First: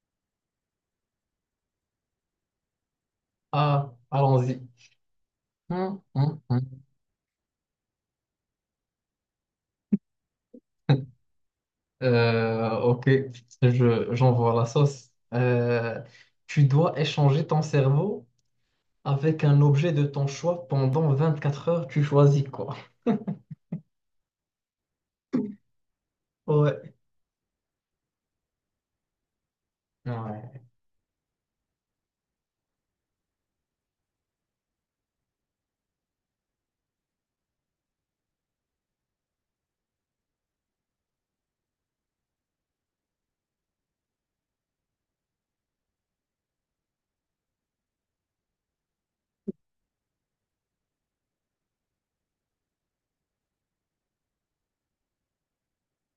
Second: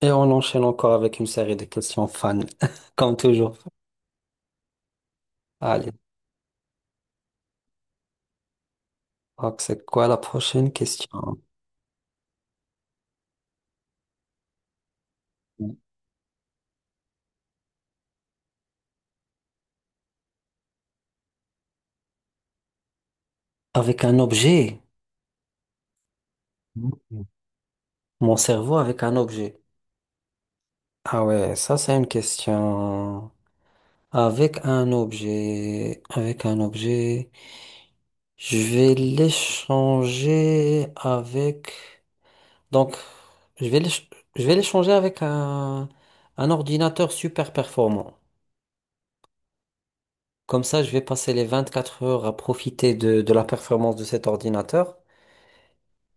Et on enchaîne encore avec une série de questions fans, comme toujours. Ah, allons-y. Allez, Hum, hum, hum. donc c'est quoi la prochaine question? Ok, j'envoie la sauce. Tu dois échanger ton cerveau avec un objet de ton choix pendant 24 heures. Tu choisis quoi? Avec un objet. Ouais. Mhm. Mon cerveau avec un objet. Ouais, Ah ouais, ça c'est une question. Avec un objet. Avec un objet. Je vais l'échanger avec... Donc, je vais l'éch- je vais l'échanger avec un ordinateur super performant. Comme ça, je vais passer les 24 heures à profiter de la performance de cet ordinateur.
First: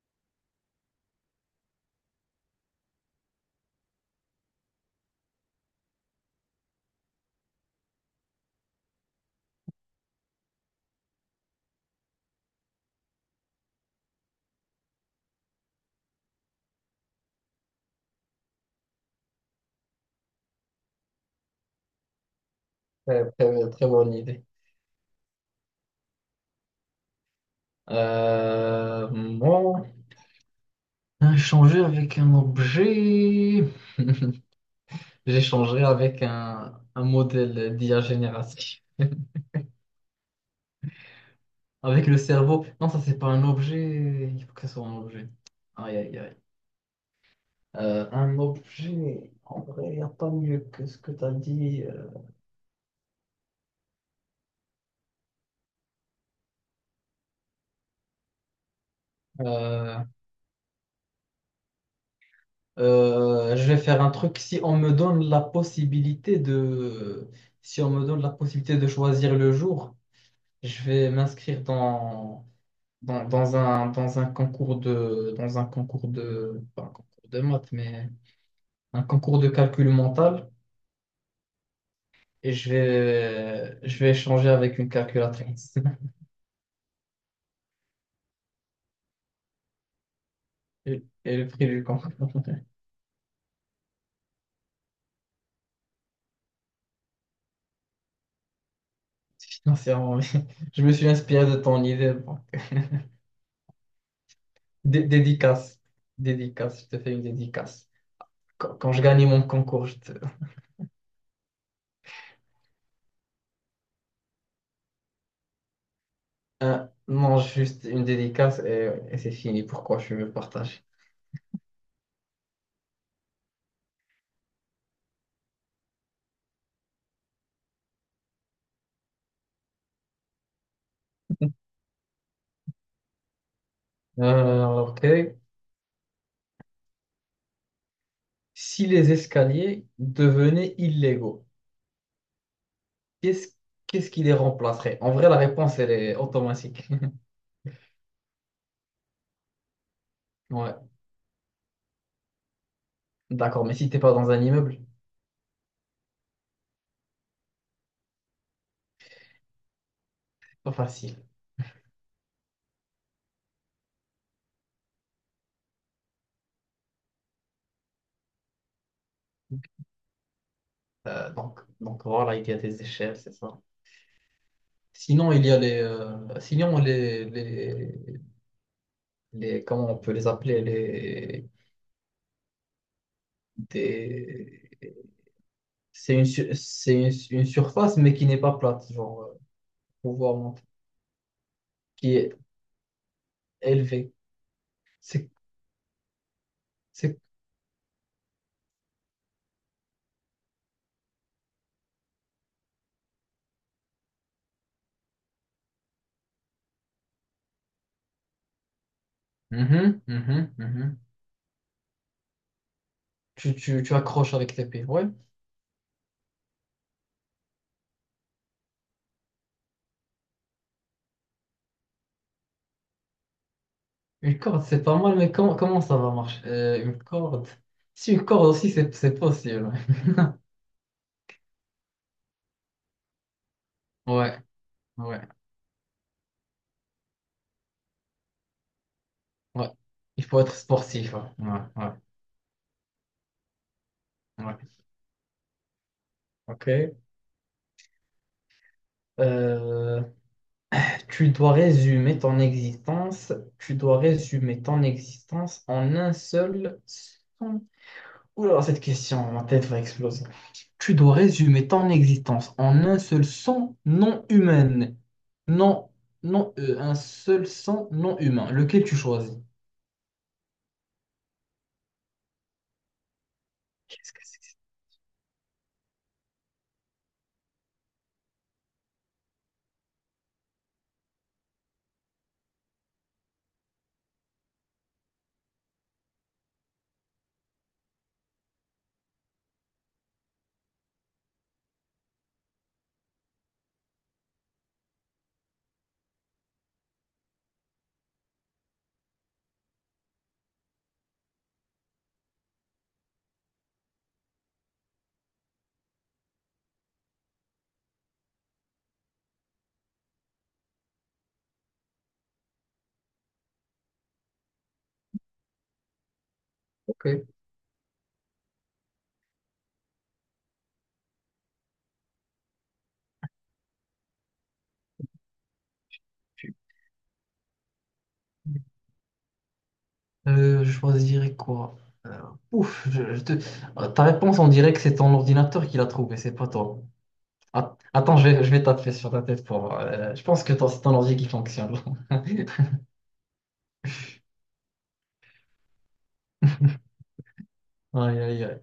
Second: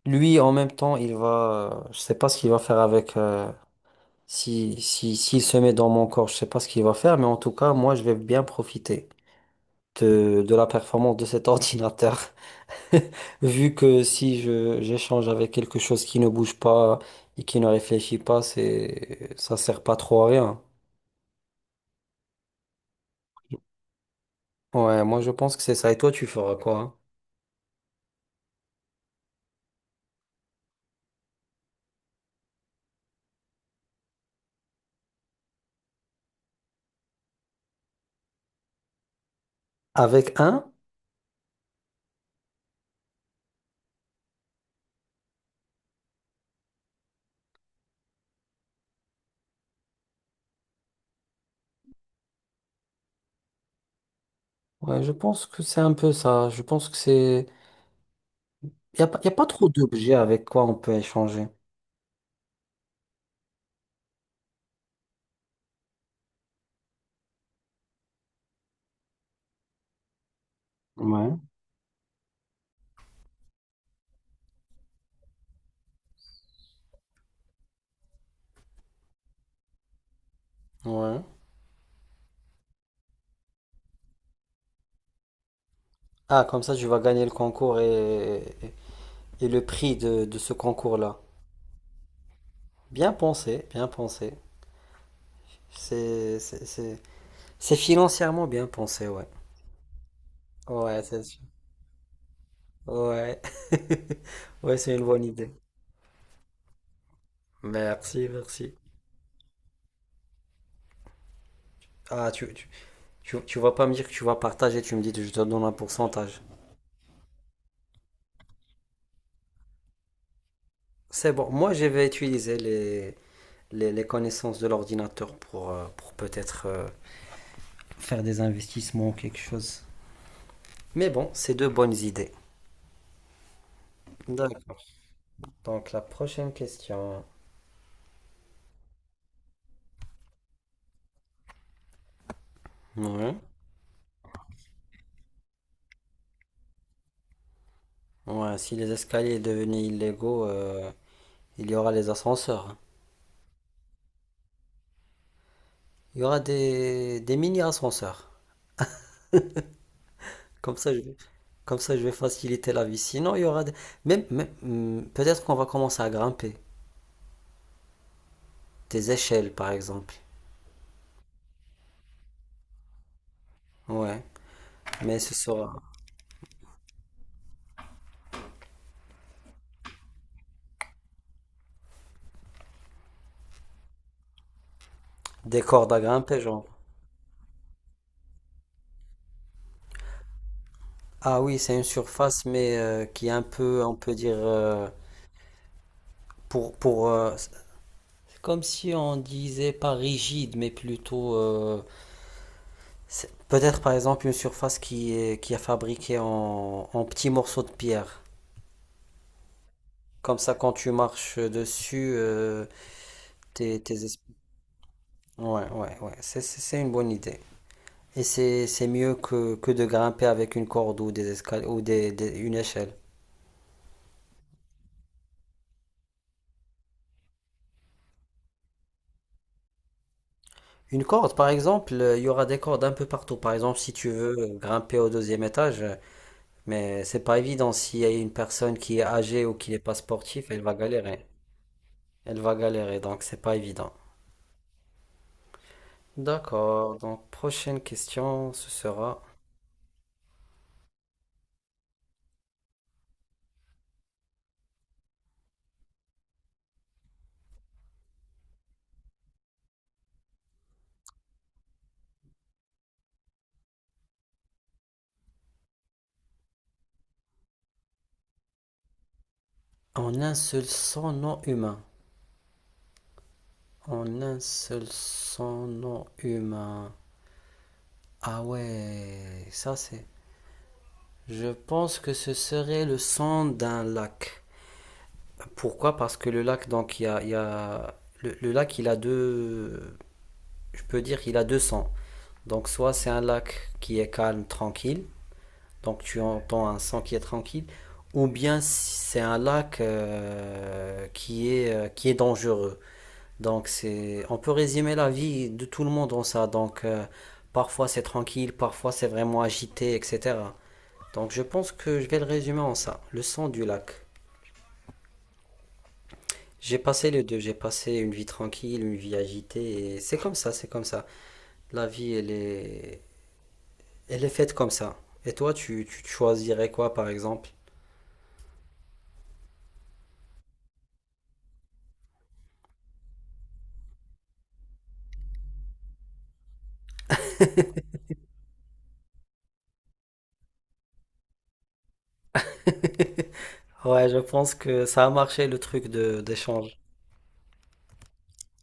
Lui, en même temps, il va, je sais pas ce qu'il va faire avec, si, si, s'il se met dans mon corps, je sais pas ce qu'il va faire, mais en tout cas, moi, je vais bien profiter de la performance de cet ordinateur. Vu que si j'échange avec quelque chose qui ne bouge pas et qui ne réfléchit pas, ça sert pas trop à rien. Très bonne idée. Ouais, moi, je pense que c'est ça. Et toi, tu feras quoi, hein? Moi, échanger avec un objet. J'échangerai avec un modèle d'IA génératif. Avec un? Avec le cerveau. Non, ça, c'est pas un objet. Il faut que ça soit un objet. Aïe, aïe, aïe. Un objet. En vrai, il n'y a pas mieux que ce que tu as dit. Ouais, je pense que c'est un peu ça. Je pense que c'est... Il n'y a, pas- y a pas trop euh, d'objets avec quoi on peut échanger. je vais faire un truc. Si on me donne la possibilité si on me donne la possibilité de choisir le jour, je vais Ouais. m'inscrire dans un concours de, pas un concours de maths, mais un concours de calcul mental. Ouais. Et je vais échanger avec une calculatrice Ah, comme ça, tu vas gagner le concours et le prix de ce concours-là. et le prix du camp Bien pensé, bien pensé. C'est c'est- c'est- c'est financièrement bien pensé, ouais. financièrement. Oui. Je me Ouais, suis c'est sûr. inspiré de ton idée. Bon. Ouais. Ouais, c'est une bonne idée. Dédicace, dédicace, je te fais une dédicace. Merci, Quand, merci. quand je gagne mon concours, je te Ah, tu vas pas me dire que tu vas partager, tu me dis que je te donne un pourcentage. mange juste une dédicace et c'est fini. Pourquoi je veux partager? C'est bon, moi je vais utiliser les connaissances de l'ordinateur pour peut-être faire des investissements ou quelque chose. Mais bon, c'est deux bonnes idées. Euh, D'accord. ok. Donc la prochaine question. Si les escaliers devenaient illégaux, Ouais. qu'est-ce qu'est-ce qui les remplacerait? En vrai, la réponse, elle est automatique. Ouais, si les escaliers devenaient illégaux, Ouais, il y aura les ascenseurs, hein. d'accord, mais si t'es pas dans un immeuble, Il y aura des mini-ascenseurs. c'est pas Comme ça, je vais, facile. comme ça, je vais faciliter la vie. Sinon, il y aura des... peut-être qu'on va commencer à grimper. Des échelles, par exemple. Donc voilà, il y a des échelles, c'est ça. Ouais. Mais Sinon, ce il y a les, sera sinon comment on peut les appeler, les, des, des cordes à grimper, genre. c'est une surface, mais qui n'est pas plate, genre, pour voir monter, Ah oui, c'est une qui est surface, mais qui est un peu, on élevée. peut dire, C'est, pour, pour, c'est. euh, c'est comme si on disait pas rigide, mais plutôt, peut-être par exemple une surface qui est fabriquée en, en petits morceaux de pierre. Mhm, Comme mhm, ça, quand tu mhm. marches dessus, tu, tes, tu, tu tes es- accroches avec tes pieds, ouais. ouais, ouais, ouais, c'est, c'est une bonne idée. Et c'est mieux que de grimper avec une corde ou des escal- ou des- une échelle. Une corde, c'est pas mal, mais comment ça va marcher? Une corde. Si une corde aussi, c'est possible. Une corde, par exemple, il y aura des cordes un peu partout. Par exemple, si tu veux Ouais, grimper au ouais. 2e étage, mais c'est pas évident s'il y a une personne qui est âgée ou Ouais. qui n'est pas Il faut sportive, être elle va sportif, galérer. hein. Ouais, ouais, Elle va galérer, donc c'est pas évident. ouais. Ok. D'accord, donc prochaine question, ce sera Euh, tu dois résumer ton existence. Tu dois résumer ton existence en un seul son. Oula, cette question, ma tête va exploser. Tu dois résumer ton existence en un seul son non humain. Non, non, un seul son non humain. Lequel tu choisis? en un seul son non humain. Qu'est-ce En que c'est un que ça? seul son non humain. Ah ouais, ça c'est. Je pense que ce serait le son d'un lac. Pourquoi? Parce que le lac, donc, le lac, il a deux, je peux dire, il a deux sons. Donc, soit c'est un lac qui est calme, tranquille, donc tu entends un son qui est tranquille, ou bien c'est un lac qui est dangereux. Donc, c'est, on peut résumer la vie de tout le monde en ça. Donc, parfois c'est tranquille, parfois c'est vraiment agité, etc. Donc, je pense que je vais le résumer en ça, le son du lac. J'ai passé les Ok. deux, j'ai passé une vie tranquille, une vie agitée, et c'est comme ça, c'est comme ça. La vie, elle est faite comme ça. Et toi, tu choisirais quoi, par exemple? Je choisirais quoi? Euh, ouf, je te. Ta réponse, on dirait que c'est ton ordinateur qui l'a trouvé, c'est pas toi. Attends, je vais taper sur ta tête pour voir. Je pense que toi, c'est ton ordi qui fonctionne. Ouais, je pense que ça a marché le truc de d'échange. Aïe, aïe, aïe.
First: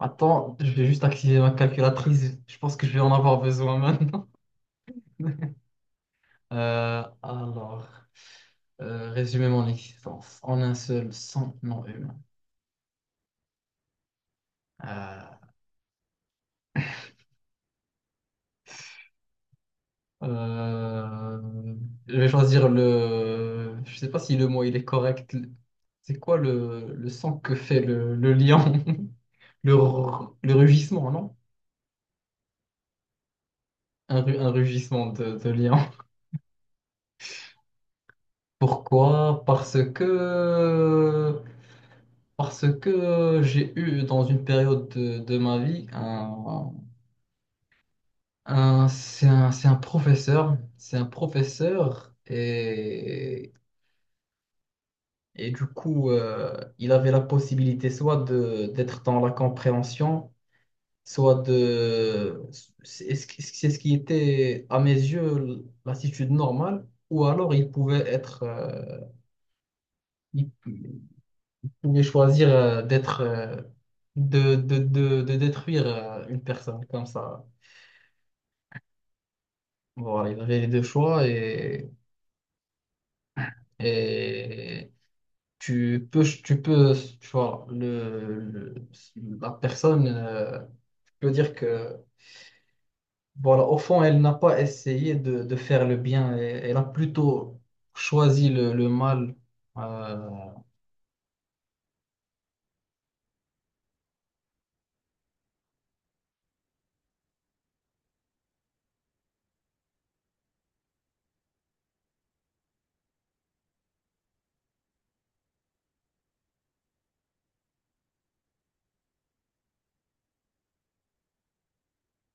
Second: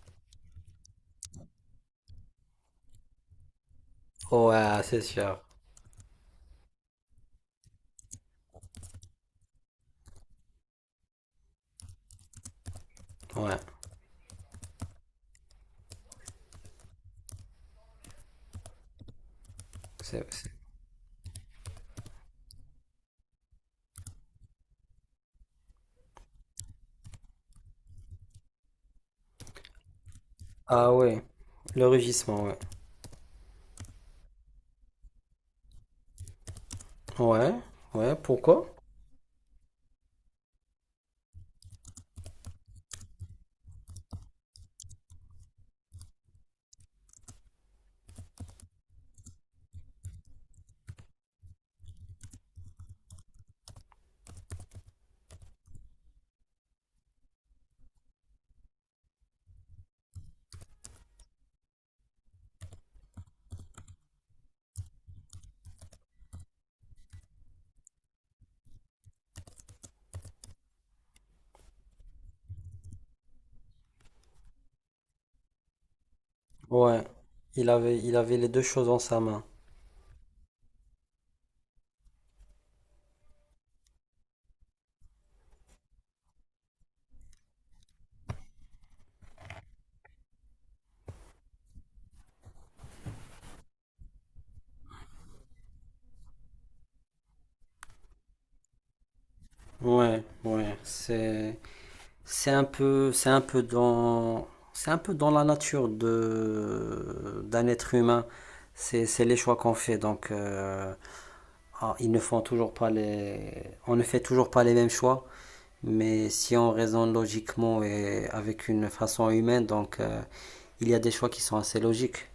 Attends, je vais juste activer ma calculatrice. Je pense que je vais en avoir besoin maintenant. Ouais, c'est sûr. Alors, résumer mon existence en un seul sans non humain. Ouais, Euh, c'est, c'est- Euh, je vais choisir le. Je sais pas si le mot il est correct. C'est quoi le son que fait le lion? Le ah rugissement, ouais, non? le rugissement, ouais. Un rugissement de lion. Ouais, ouais, pourquoi? Pourquoi? Parce que. Parce que j'ai eu dans une période de ma vie c'est un professeur. C'est un professeur et. Et du coup, il avait la possibilité soit de d'être dans la compréhension, soit de. C'est ce qui était, à mes yeux, l'attitude normale, ou alors il pouvait être, il pouvait choisir, d'être, de détruire, une personne Ouais, comme ça. Il avait les deux choses en sa main. Voilà, il avait les deux choix et tu peux, tu vois, la personne, tu peux dire que voilà, au fond, elle n'a pas essayé de faire le bien, elle a plutôt choisi le mal. Ouais, Euh, ouais, c'est... C'est un peu, c'est un peu dans la nature de, d'un être humain. C'est les choix qu'on fait. Donc, ah, ils ne font toujours pas on ne fait toujours pas les mêmes choix. Mais si on raisonne logiquement et avec une façon humaine, donc il y a des choix qui sont assez logiques.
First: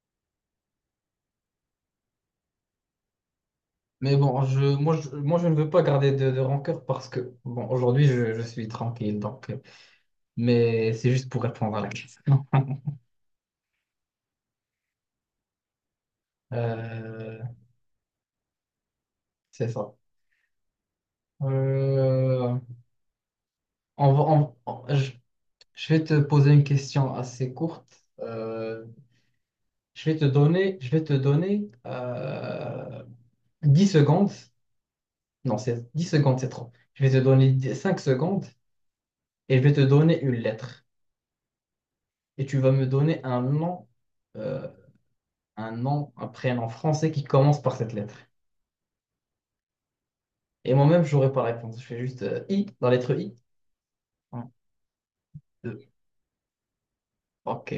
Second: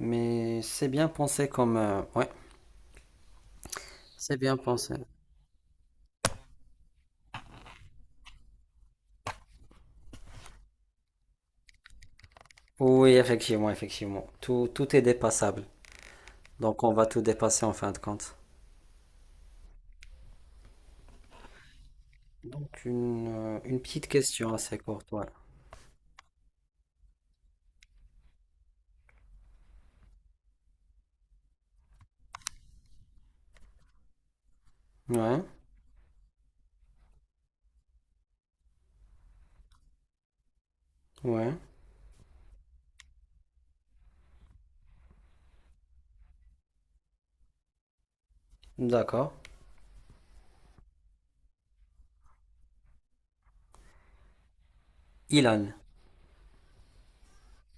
Mais c'est bien pensé comme, ouais, mais c'est bon, bien pensé. Je ne veux pas garder de rancœur parce que, bon, aujourd'hui, je suis tranquille, donc, mais c'est juste pour répondre à la question. Oui, effectivement, effectivement. Tout, tout est dépassable. Donc on va tout Euh, dépasser en fin de compte. c'est ça. Euh, Donc une petite on va- question assez on- courte, ouais. je vais te poser une question assez courte. Je vais te donner 10 secondes. Ouais, Non, c'est 10 secondes, c'est trop. Je vais te donner 5 secondes et je vais te donner une lettre. ouais, Et tu vas me donner un nom, euh, un prénom français qui commence par cette lettre. d'accord. Et moi-même, je n'aurai pas la réponse. Je fais juste I, la lettre I. Un, Ilan. deux, ok.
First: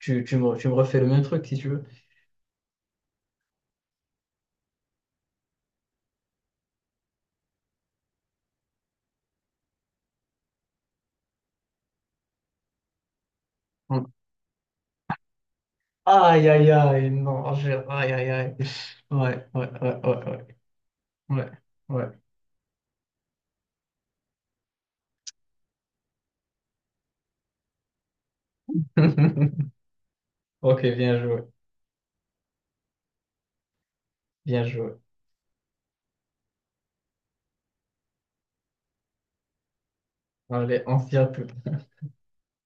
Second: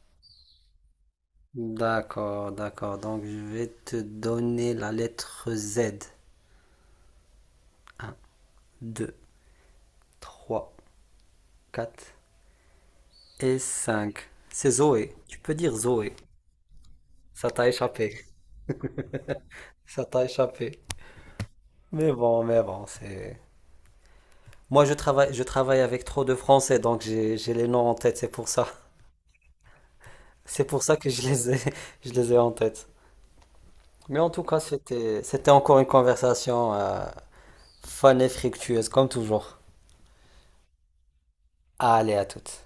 Tu me refais le même truc si tu veux. D'accord, d'accord. Donc je vais te donner la lettre Z. Un, deux, trois, quatre et Un. cinq. C'est Zoé. Tu peux dire Zoé. Aïe, aïe, aïe, Ça non, t'a aïe, échappé. aïe, aïe. Ouais, ouais, ouais, Ça t'a ouais, ouais, échappé. ouais. Ouais. Mais bon, c'est... Moi je travaille avec trop de Français, donc j'ai les noms en tête, c'est pour ça. C'est pour Ok, ça que bien je joué, les ai, je les ai en tête. Mais en tout cas, bien joué. C'était encore une conversation fun et fructueuse, comme toujours. Allez, on s'y retrouve. Allez, à toutes.